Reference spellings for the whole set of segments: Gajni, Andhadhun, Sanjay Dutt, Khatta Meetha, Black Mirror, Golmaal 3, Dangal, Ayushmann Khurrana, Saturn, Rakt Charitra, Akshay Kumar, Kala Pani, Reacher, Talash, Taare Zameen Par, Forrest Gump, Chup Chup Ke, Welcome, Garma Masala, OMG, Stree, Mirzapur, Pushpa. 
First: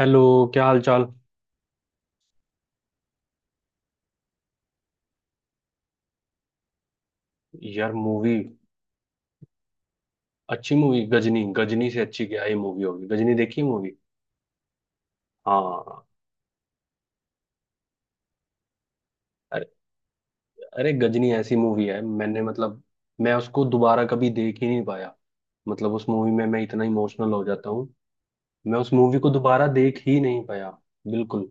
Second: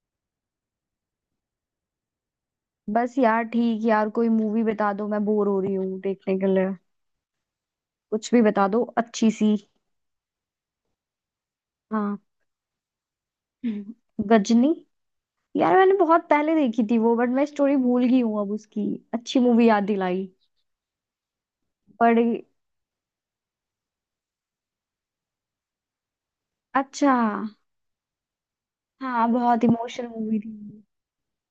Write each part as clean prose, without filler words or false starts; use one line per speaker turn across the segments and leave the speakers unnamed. Hello. क्या हाल चाल।
बस यार ठीक। यार कोई मूवी बता दो, मैं बोर हो रही हूँ देखने के लिए।
यार
कुछ
मूवी।
भी बता दो अच्छी सी।
अच्छी मूवी गजनी। गजनी से
हाँ,
अच्छी क्या ही मूवी होगी। गजनी देखी मूवी।
गजनी। यार मैंने
हाँ।
बहुत पहले देखी थी वो, बट मैं स्टोरी भूल गई हूँ अब उसकी। अच्छी मूवी
अरे।
याद दिलाई।
अरे गजनी ऐसी मूवी है,
बड़ी।
मैंने मतलब। मैं उसको दोबारा कभी देख ही नहीं पाया। मतलब उस मूवी में मैं इतना
अच्छा।
इमोशनल हो जाता हूँ। मैं उस मूवी
हाँ,
को
बहुत
दोबारा देख
इमोशनल
ही
मूवी
नहीं पाया।
थी।
बिल्कुल।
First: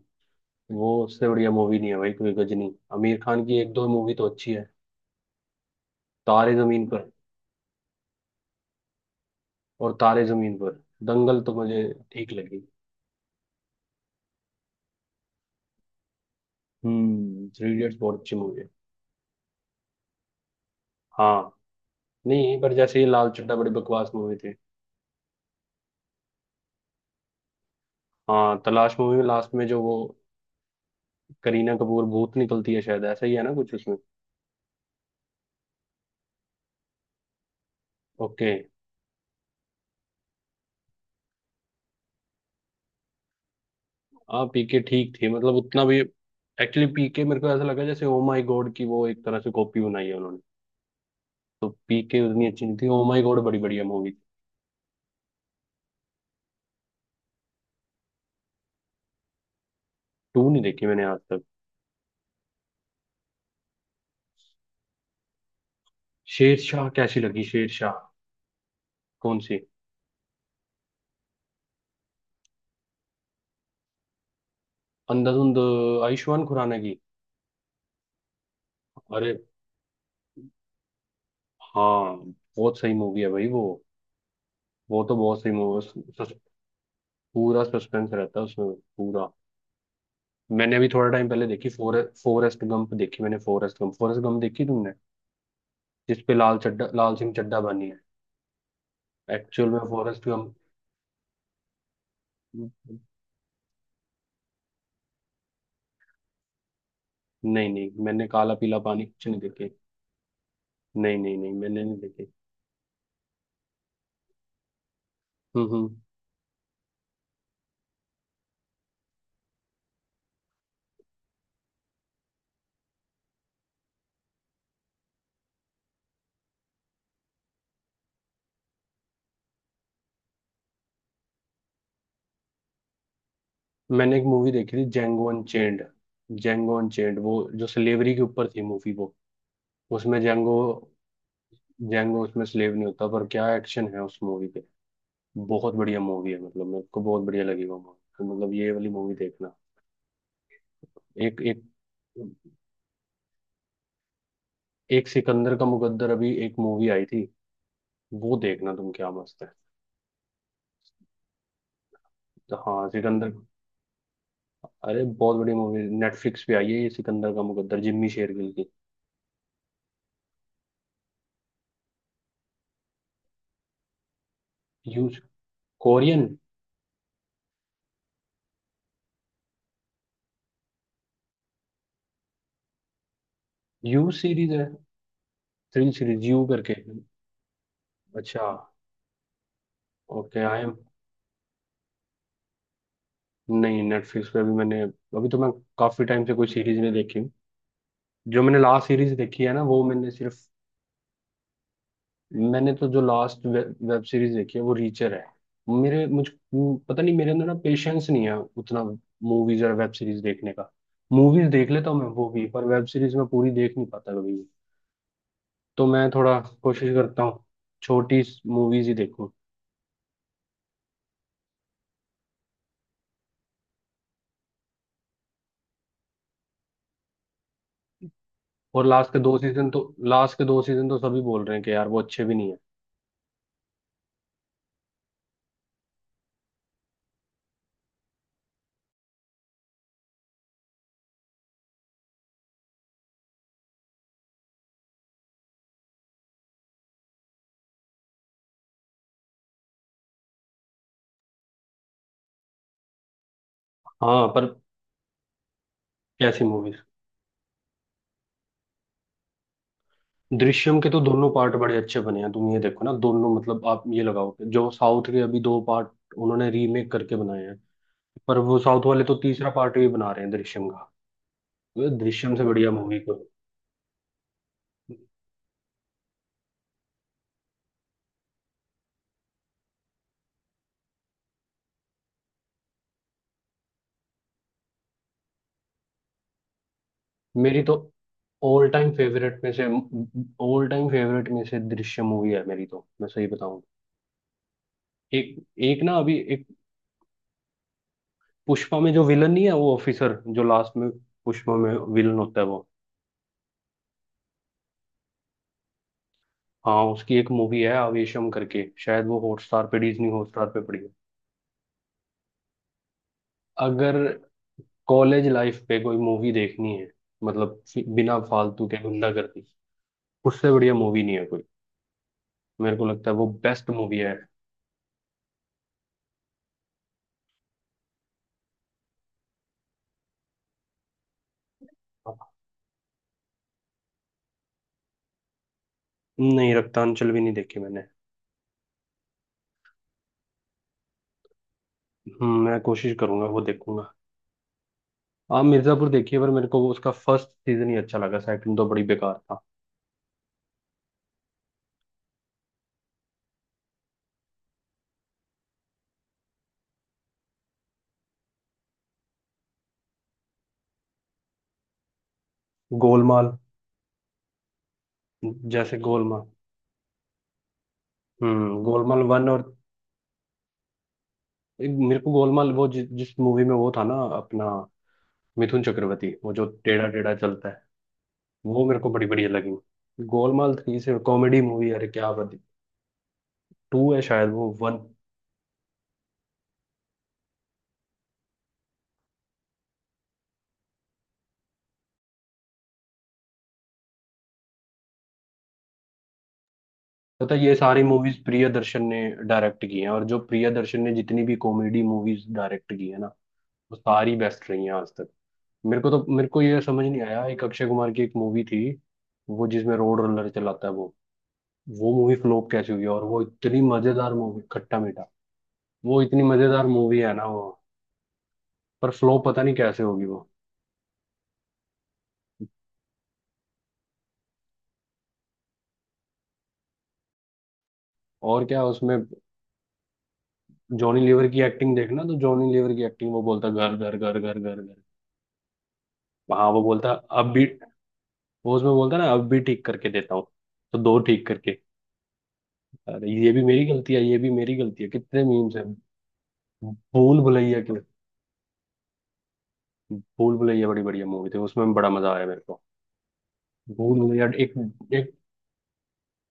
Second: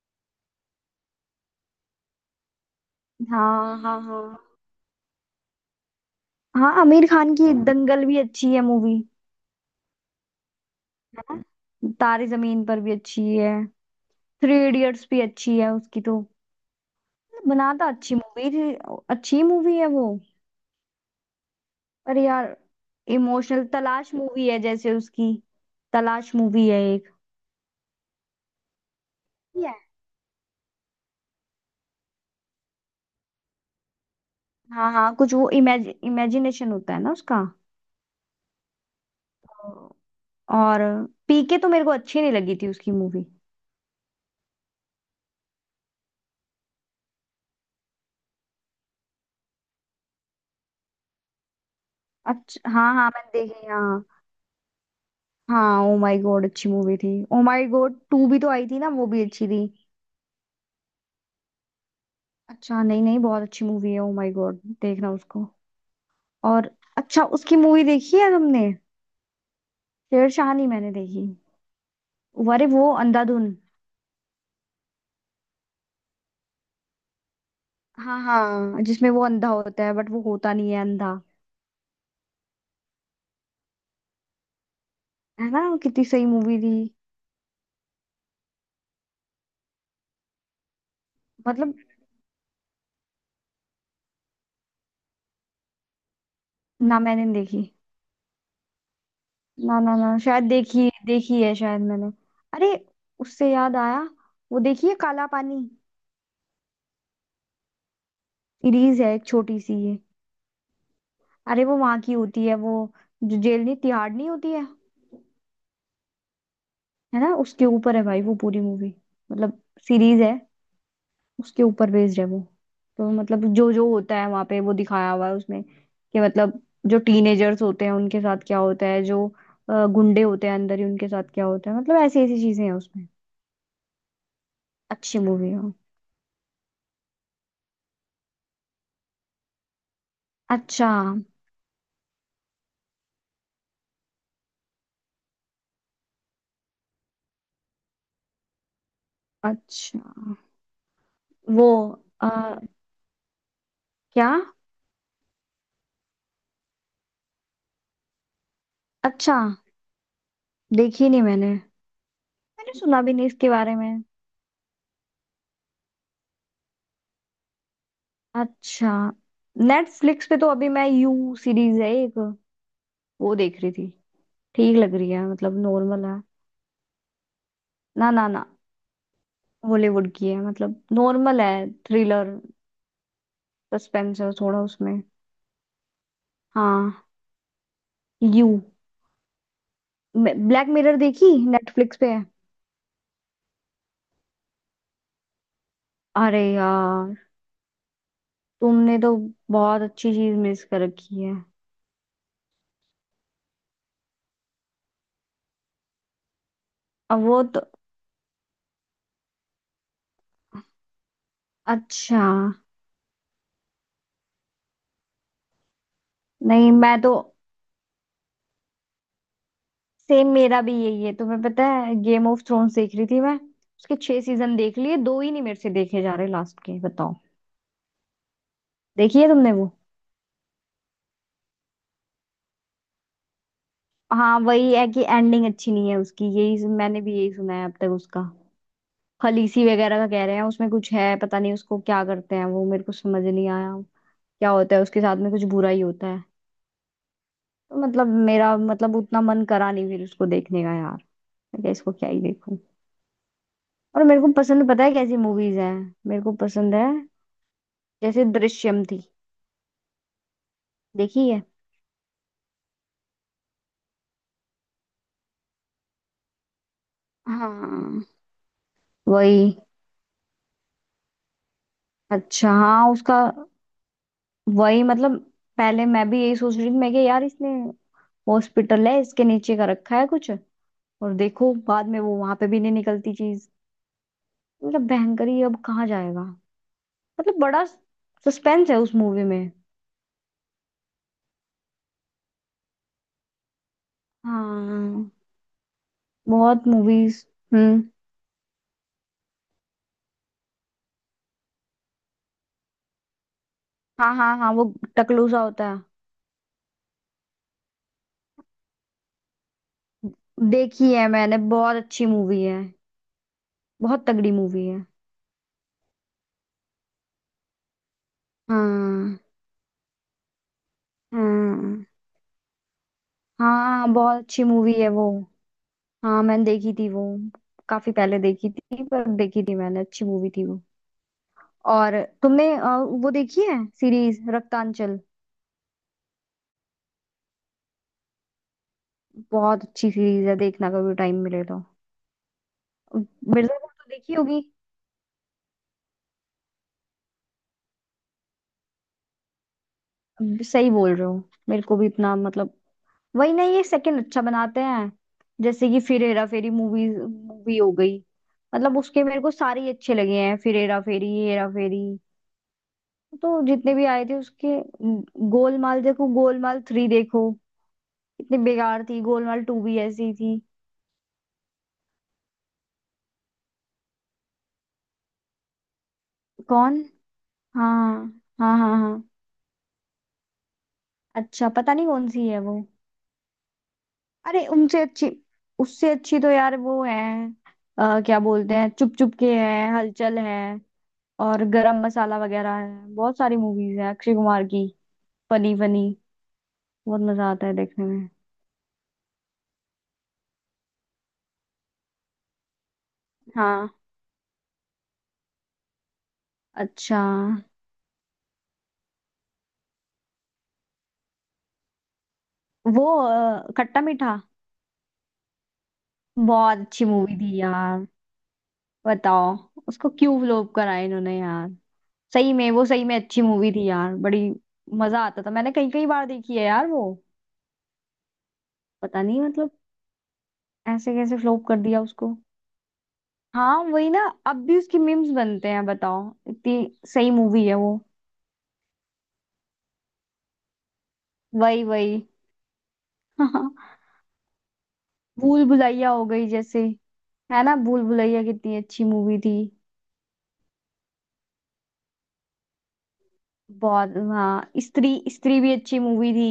वो उससे बढ़िया मूवी नहीं है भाई कोई। गजनी, आमिर खान की एक
हाँ,
दो
हाँ,
मूवी
हाँ।
तो अच्छी है। तारे
हाँ,
जमीन
आमिर
पर।
खान की दंगल भी अच्छी है मूवी।
और तारे जमीन पर।
है
दंगल तो मुझे
ना। तारे
ठीक लगी।
जमीन पर भी अच्छी है। थ्री इडियट्स भी अच्छी है उसकी तो।
थ्री
बनाता
इडियट्स
अच्छी
बहुत अच्छी
मूवी
मूवी है।
थी। अच्छी मूवी है वो।
हाँ।
अरे यार,
नहीं, पर जैसे ये लाल चड्ढा
इमोशनल
बड़ी बकवास
तलाश
मूवी
मूवी
थी।
है जैसे उसकी। तलाश मूवी है एक।
हाँ, तलाश मूवी में लास्ट में
Yeah.
जो वो करीना कपूर भूत निकलती है, शायद ऐसा ही है ना कुछ उसमें।
हाँ हाँ, कुछ वो इमेज इमेजिनेशन होता है ना उसका।
ओके।
तो- और पीके तो मेरे को अच्छी नहीं लगी थी उसकी मूवी।
हाँ, पीके ठीक थी मतलब, उतना भी। एक्चुअली पीके मेरे को ऐसा लगा जैसे ओ माय गॉड की वो एक तरह से कॉपी बनाई है उन्होंने। तो पीके उतनी अच्छी
अच्छा
नहीं थी।
हाँ
ओ
हाँ,
माय
मैंने
गॉड बड़ी
देखी
बढ़िया
हाँ।
मूवी थी।
हाँ, ओ माय गॉड अच्छी मूवी थी। ओ माय गॉड टू भी तो आई थी ना, वो भी अच्छी थी।
टू नहीं देखी मैंने आज तक।
अच्छा, नहीं नहीं, बहुत अच्छी मूवी है ओ माय गॉड, देखना उसको। और
शेरशाह कैसी
अच्छा,
लगी,
उसकी मूवी
शेरशाह।
देखी है तुमने।
कौन सी।
शेरशाह नहीं मैंने देखी। अरे वो अंधाधुन।
अंधाधुंध। आयुष्मान खुराना की।
हाँ हाँ, जिसमें वो
अरे।
अंधा होता है बट वो होता नहीं है अंधा।
हाँ। बहुत सही मूवी है भाई वो। वो तो बहुत
है
सही
ना, कितनी सही
मूवी।
मूवी थी।
पूरा सस्पेंस रहता है उसमें। पूरा। मैंने अभी थोड़ा टाइम पहले देखी
मतलब
फॉरेस्ट गंप, देखी मैंने फॉरेस्ट गंप। फॉरेस्ट गंप देखी तुमने। जिस पे लाल चड्ढा,
ना
लाल
मैंने
सिंह चड्ढा
देखी।
बनी है। एक्चुअल में
ना ना ना,
फॉरेस्ट
शायद
गंप।
देखी, देखी है शायद मैंने। अरे, उससे याद आया, वो देखिए काला पानी।
नहीं नहीं, मैंने काला पीला
सीरीज
पानी
है एक
कुछ नहीं
छोटी
देखे।
सी ये।
नहीं नहीं नहीं,
अरे वो
मैंने नहीं
वहां की
देखे।
होती है वो, जो जेल नहीं, तिहाड़ नहीं होती है।
हम्म।
है ना, उसके ऊपर है भाई वो पूरी मूवी। मतलब सीरीज है, उसके ऊपर बेस्ड है वो। तो मतलब जो जो होता है वहां पे वो दिखाया हुआ है उसमें कि मतलब जो टीनेजर्स होते हैं उनके साथ क्या होता है, जो गुंडे होते हैं अंदर, ही उनके साथ क्या होता है। मतलब ऐसी ऐसी चीजें हैं उसमें।
मैंने एक मूवी देखी थी
अच्छी
जेंगो
मूवी है वो।
अनचेंड। जेंगो अनचेंड वो जो स्लेवरी के ऊपर थी मूवी वो। उसमें जेंगो।
अच्छा।
जेंगो उसमें स्लेव नहीं होता पर क्या एक्शन है उस मूवी। बहुत बढ़िया मूवी है मतलब मेरे को बहुत बढ़िया लगी वो मूवी। तो मतलब ये वाली मूवी देखना।
अच्छा।
एक एक।
वो अ, क्या।
एक सिकंदर का मुकद्दर, अभी एक मूवी आई थी। वो देखना तुम, क्या
अच्छा।
मस्त है।
देखी नहीं मैंने।
तो
मैंने
हाँ,
सुना भी नहीं
सिकंदर।
इसके बारे में।
अरे बहुत बड़ी मूवी नेटफ्लिक्स पे आई है, ये सिकंदर का मुकद्दर, जिम्मी शेरगिल की।
अच्छा। नेटफ्लिक्स पे तो अभी मैं यू सीरीज है एक, वो देख रही थी। ठीक लग
यू।
रही है, मतलब नॉर्मल है।
कोरियन।
ना ना ना, बॉलीवुड की है, मतलब नॉर्मल है, थ्रिलर।
यू
सस्पेंस है
सीरीज
थोड़ा
है।
उसमें।
थ्रिल सीरीज यू करके।
हाँ,
अच्छा।
यू।
ओके आई
ब्लैक
एम।
मिरर देखी, नेटफ्लिक्स पे है।
नहीं, नेटफ्लिक्स पे अभी मैंने, अभी तो मैं काफी टाइम से
अरे
कोई सीरीज नहीं देखी
यार,
हूँ। जो मैंने लास्ट
तुमने
सीरीज
तो
देखी है ना,
बहुत
वो मैंने
अच्छी चीज
सिर्फ।
मिस कर रखी है।
मैंने तो जो लास्ट वेब सीरीज देखी है, वो रीचर है। मेरे मुझ पता नहीं,
अब
मेरे
वो
अंदर ना
तो।
पेशेंस नहीं है उतना मूवीज और वेब सीरीज देखने का। मूवीज देख लेता हूँ मैं
अच्छा।
वो भी, पर वेब सीरीज में पूरी देख नहीं पाता कभी भी। तो मैं थोड़ा
नहीं,
कोशिश
मैं तो
करता हूँ छोटी मूवीज ही देखूँ।
सेम मेरा भी यही है। तुम्हें पता है, गेम ऑफ थ्रोन्स देख रही थी मैं, उसके छह सीजन देख लिए, दो ही नहीं मेरे से देखे जा रहे लास्ट के, बताओ।
और लास्ट के
देखी है
दो
तुमने वो।
सीजन तो। लास्ट के दो सीजन तो सभी बोल रहे हैं कि यार वो अच्छे भी नहीं है।
हाँ वही है कि एंडिंग अच्छी नहीं है उसकी, यही मैंने भी, यही सुना है अब तक उसका। खलीसी वगैरह का कह रहे हैं उसमें कुछ है, पता नहीं उसको क्या करते हैं वो, मेरे को समझ नहीं आया क्या होता है उसके साथ में, कुछ बुरा ही होता है। तो मतलब मेरा, मतलब उतना मन करा नहीं फिर उसको देखने का यार। मैं क्या, इसको क्या ही देखूं। और मेरे
हाँ
को
पर।
पसंद पता है कैसी मूवीज हैं, मेरे को
कैसी
पसंद
मूवीज।
है, जैसे दृश्यम थी।
दृश्यम के तो दोनों
देखी है।
पार्ट बड़े अच्छे बने हैं। तुम ये देखो ना दोनों। मतलब आप ये लगाओ कि जो साउथ के अभी दो पार्ट उन्होंने रीमेक करके बनाए हैं।
हाँ
पर वो साउथ वाले तो
वही।
तीसरा पार्ट भी बना रहे हैं दृश्यम का। वो दृश्यम से
अच्छा
बढ़िया
हाँ
मूवी को।
उसका। वही मतलब पहले मैं भी यही सोच रही थी मैं कि यार इसने हॉस्पिटल है इसके नीचे का रखा है कुछ, और देखो बाद में वो वहां पे भी नहीं निकलती चीज। मतलब भयंकरी, अब कहाँ जाएगा, मतलब
मेरी
बड़ा
तो ऑल
सस्पेंस है
टाइम
उस मूवी
फेवरेट में
में।
से। ऑल टाइम फेवरेट में से दृश्यम मूवी है मेरी, तो मैं सही बताऊं।
हाँ
एक। एक ना अभी एक।
बहुत मूवीज। हम्म।
पुष्पा में जो विलन नहीं है वो ऑफिसर जो लास्ट में। पुष्पा में विलन होता है वो।
हाँ हाँ हाँ, वो टकलू सा होता है।
हाँ, उसकी एक मूवी है आवेशम करके, शायद वो हॉटस्टार पे, डिज्नी हॉटस्टार पे पड़ी है।
देखी है मैंने, बहुत अच्छी मूवी है।
अगर
बहुत तगड़ी मूवी है।
कॉलेज लाइफ पे कोई मूवी देखनी है, मतलब बिना फालतू के
हाँ।
गुंडागर्दी, उससे बढ़िया मूवी नहीं है कोई।
हाँ।
मेरे को लगता है वो बेस्ट
हाँ,
मूवी है।
बहुत अच्छी मूवी है वो। हाँ मैंने देखी थी वो, काफी पहले देखी थी पर देखी थी मैंने, अच्छी मूवी थी वो। और तुमने वो देखी है सीरीज रक्तांचल।
नहीं, रक्तांचल भी नहीं देखी मैंने।
बहुत अच्छी सीरीज है, देखना कभी टाइम मिले तो।
मैं कोशिश करूंगा वो
मिर्जापुर तो
देखूंगा।
देखी होगी।
आप मिर्जापुर देखिए, पर मेरे को वो उसका फर्स्ट सीजन ही अच्छा लगा, सेकंड तो बड़ी बेकार था।
अब सही बोल रहे हो, मेरे को भी इतना मतलब, वही ना, ये सेकंड अच्छा बनाते हैं। जैसे कि फिर हेरा फेरी मूवी मूवी हो गई, मतलब उसके मेरे को सारे ही अच्छे लगे हैं, फिर हेरा फेरी, ये हेरा फेरी,
गोलमाल।
तो जितने भी आए थे उसके। म,
जैसे
गोलमाल देखो,
गोलमाल।
गोलमाल थ्री देखो, इतनी बेकार थी,
गोलमाल वन
गोलमाल
और
टू भी ऐसी थी।
एक मेरे को गोलमाल, वो जिस मूवी में वो था ना अपना मिथुन चक्रवर्ती, वो जो
कौन।
टेढ़ा टेढ़ा चलता है।
हाँ हाँ
वो
हाँ।
मेरे को
हाँ।
बड़ी बढ़िया लगी। गोलमाल थ्री से कॉमेडी
अच्छा,
मूवी,
पता नहीं
अरे
कौन
क्या
सी
बात।
है वो।
टू है शायद
अरे
वो, वन।
उनसे अच्छी, उससे अच्छी तो यार वो है, क्या बोलते हैं, चुप चुप के है, हलचल है, और गरम मसाला वगैरह है, बहुत सारी मूवीज है अक्षय कुमार की। फनी फनी, बहुत मजा
पता है,
आता
ये
है
सारी
देखने में।
मूवीज प्रियदर्शन ने डायरेक्ट की हैं। और जो प्रियदर्शन ने जितनी भी कॉमेडी मूवीज डायरेक्ट की है ना,
हाँ।
वो सारी बेस्ट रही हैं आज तक। मेरे को ये समझ
अच्छा।
नहीं आया, एक अक्षय कुमार की एक मूवी थी। वो जिसमें रोड रोलर चलाता है वो। वो मूवी फ्लॉप कैसे
वो
हुई, और वो इतनी
खट्टा
मजेदार
मीठा,
मूवी, खट्टा मीठा। वो इतनी
बहुत
मजेदार
अच्छी
मूवी है
मूवी
ना
थी
वो।
यार।
पर फ्लॉप
बताओ,
पता नहीं कैसे
उसको
होगी
क्यों
वो।
फ्लॉप करा इन्होंने यार। सही में, वो सही में अच्छी मूवी थी यार, बड़ी मजा आता था, मैंने कई कई बार देखी है यार वो।
और क्या उसमें
पता नहीं मतलब, ऐसे
जॉनी
कैसे
लीवर की
फ्लॉप कर
एक्टिंग
दिया
देखना, तो
उसको।
जॉनी लीवर की एक्टिंग, वो बोलता
हाँ
घर
वही
घर
ना,
घर
अब
घर घर
भी
घर।
उसकी मीम्स बनते हैं, बताओ,
हाँ वो
इतनी
बोलता
सही
अब भी।
मूवी है वो।
वो उसमें बोलता है ना अब भी, ठीक करके देता हूँ। तो दो ठीक करके।
वही वही।
अरे, ये भी मेरी गलती है, ये भी मेरी गलती है, कितने
भूल
मीम्स हैं।
भुलैया हो गई जैसे,
भूल
है ना,
भुलैया के।
भूल भुलैया कितनी अच्छी मूवी थी।
भूल भुलैया बड़ी बढ़िया मूवी थी, उसमें बड़ा मजा आया मेरे को।
बहुत।
भूल भुलैया
हाँ,
एक।
स्त्री।
एक।
स्त्री भी अच्छी मूवी थी।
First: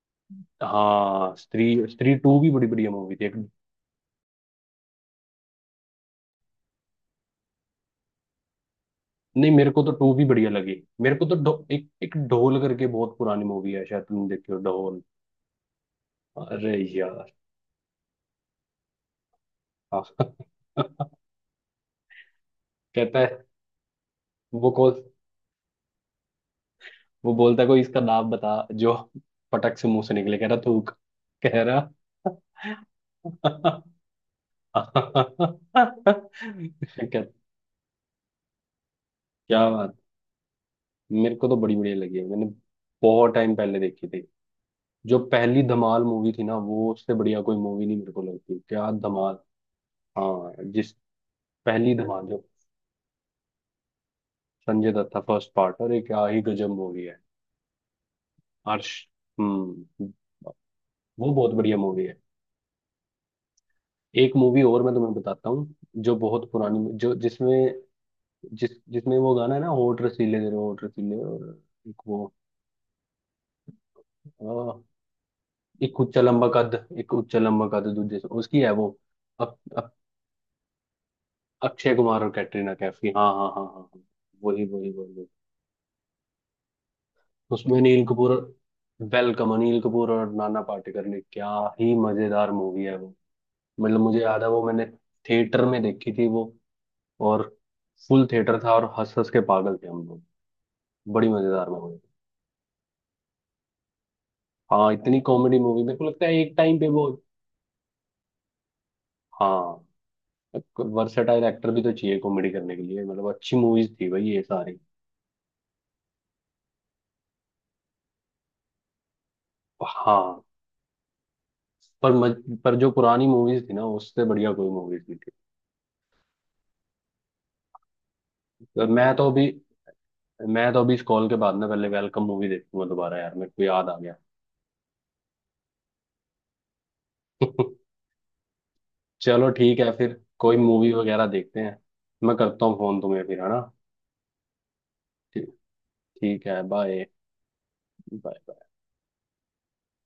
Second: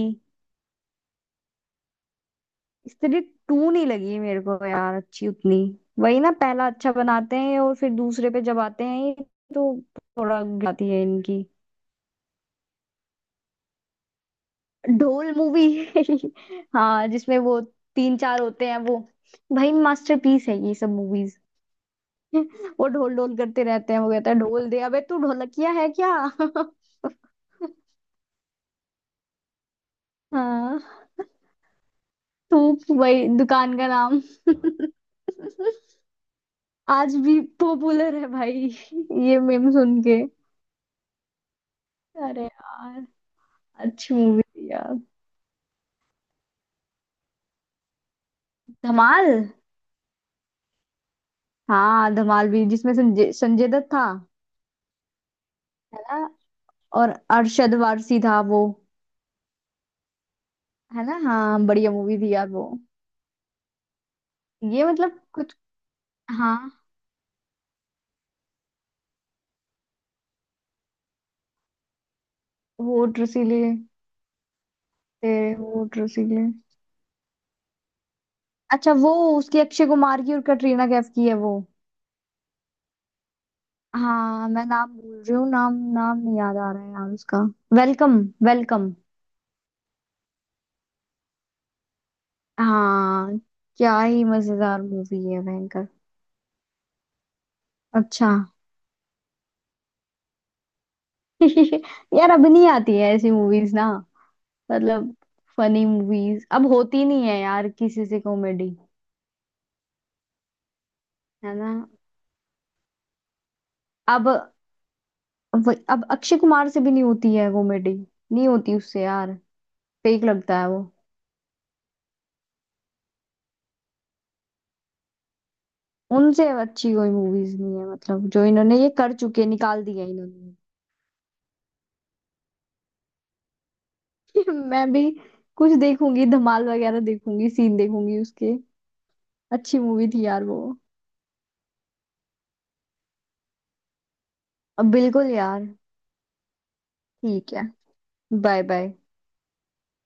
हाँ, स्त्री, स्त्री टू भी बड़ी बढ़िया मूवी
स्त्री
थी, एक।
टू नहीं लगी मेरे को यार अच्छी उतनी। वही ना, पहला अच्छा बनाते हैं और फिर दूसरे पे जब आते हैं ये,
नहीं, मेरे
तो
को तो टू भी
थोड़ा
बढ़िया लगी।
गिराती है
मेरे को तो
इनकी।
एक एक ढोल करके बहुत पुरानी मूवी है, शायद तुमने देखी हो, ढोल।
ढोल मूवी।
अरे
हाँ
यार।
जिसमें वो तीन चार होते हैं वो, भाई
हाँ।
मास्टरपीस है ये सब मूवीज। वो ढोल
कहता
ढोल
है।
करते रहते हैं, वो कहता है ढोल
वो
दे, अबे
कौन।
तू ढोलकिया है क्या।
वो बोलता है कोई इसका नाम बता जो पटक से मुंह से निकले, कह रहा थूक।
हाँ,
कह रहा।
थूक, वही दुकान का नाम। आज
क्या।
भी पॉपुलर है भाई ये
क्या
मेम
बात।
सुन के।
मेरे को तो बड़ी बढ़िया लगी है,
अरे
मैंने
यार,
बहुत टाइम पहले देखी
अच्छी
थी।
मूवी थी यार,
जो पहली धमाल मूवी थी ना, वो उससे बढ़िया कोई मूवी नहीं मेरे को लगती, क्या
धमाल।
धमाल। हाँ जिस। पहली
हाँ,
धमाल जो
धमाल भी, जिसमें संजय संजय दत्त था।
संजय दत्त था फर्स्ट पार्ट, और ये
है
क्या
ना।
ही गजब मूवी
और
है।
अरशद वारसी था वो।
हर्ष। हम्म।
है ना।
वो बहुत
हाँ
बढ़िया
बढ़िया
मूवी है।
मूवी थी यार वो।
एक मूवी और
ये
मैं तुम्हें
मतलब
बताता
कुछ।
हूँ, जो बहुत
हाँ,
पुरानी, जो जिसमें जिस जिसमें वो गाना है ना, होठ रसीले तेरे होठ रसीले, और एक वो
होठ रसीले,
अ,
तेरे
एक
होठ
उच्चा
रसीले।
लंबा कद, एक उच्चा लंबा कद दूजे से, उसकी है वो।
अच्छा वो,
अक,
उसकी अक्षय
अक,
कुमार की और कटरीना कैफ की है वो।
अक्षय कुमार और कैटरीना कैफ की, हाँ हाँ हाँ हाँ हाँ।
हाँ,
वही
मैं
वही
नाम
वही
भूल
वही।
रही हूँ, नाम नाम नहीं याद आ रहा है यार उसका।
उसमें Anil
Welcome.
Kapoor.
Welcome.
Welcome. Anil Kapoor और नाना पाटेकर ने क्या ही मजेदार मूवी है वो।
हाँ, क्या
मतलब मुझे
ही
याद है वो,
मजेदार
मैंने
मूवी है
थिएटर में
भयंकर।
देखी थी वो, और फुल
अच्छा।
थिएटर था और हंस हंस के पागल थे हम लोग। बड़ी मजेदार मूवी।
यार अब नहीं आती है ऐसी मूवीज ना।
हाँ,
मतलब
इतनी कॉमेडी मूवी
फनी
मेरे को लगता है
मूवीज
एक
अब
टाइम पे
होती
वो।
नहीं है यार, किसी से कॉमेडी।
हाँ। वर्सेटाइल
है
एक्टर
ना।
भी तो चाहिए कॉमेडी करने के लिए, मतलब अच्छी मूवीज थी भाई
अब।
ये सारी।
अब अक्षय कुमार से भी नहीं होती है कॉमेडी, नहीं होती उससे यार, फेक
हाँ,
लगता है।
पर पर जो पुरानी मूवीज थी ना, उससे बढ़िया कोई मूवीज नहीं थी।
उनसे अच्छी कोई मूवीज नहीं है, मतलब जो इन्होंने,
तो
ये कर चुके, निकाल दिया इन्होंने।
मैं तो अभी इस कॉल के बाद ना पहले वेलकम मूवी देखूंगा दोबारा यार, मेरे को याद आ गया।
मैं भी कुछ देखूंगी, धमाल वगैरह देखूंगी, सीन देखूंगी उसके।
चलो ठीक
अच्छी
है,
मूवी
फिर
थी यार
कोई
वो।
मूवी वगैरह देखते हैं। मैं करता हूँ फोन तुम्हें फिर, है ना।
अब बिल्कुल
ठीक।
यार।
ठीक है, बाय।
ठीक है बाय।
बाय।
बाय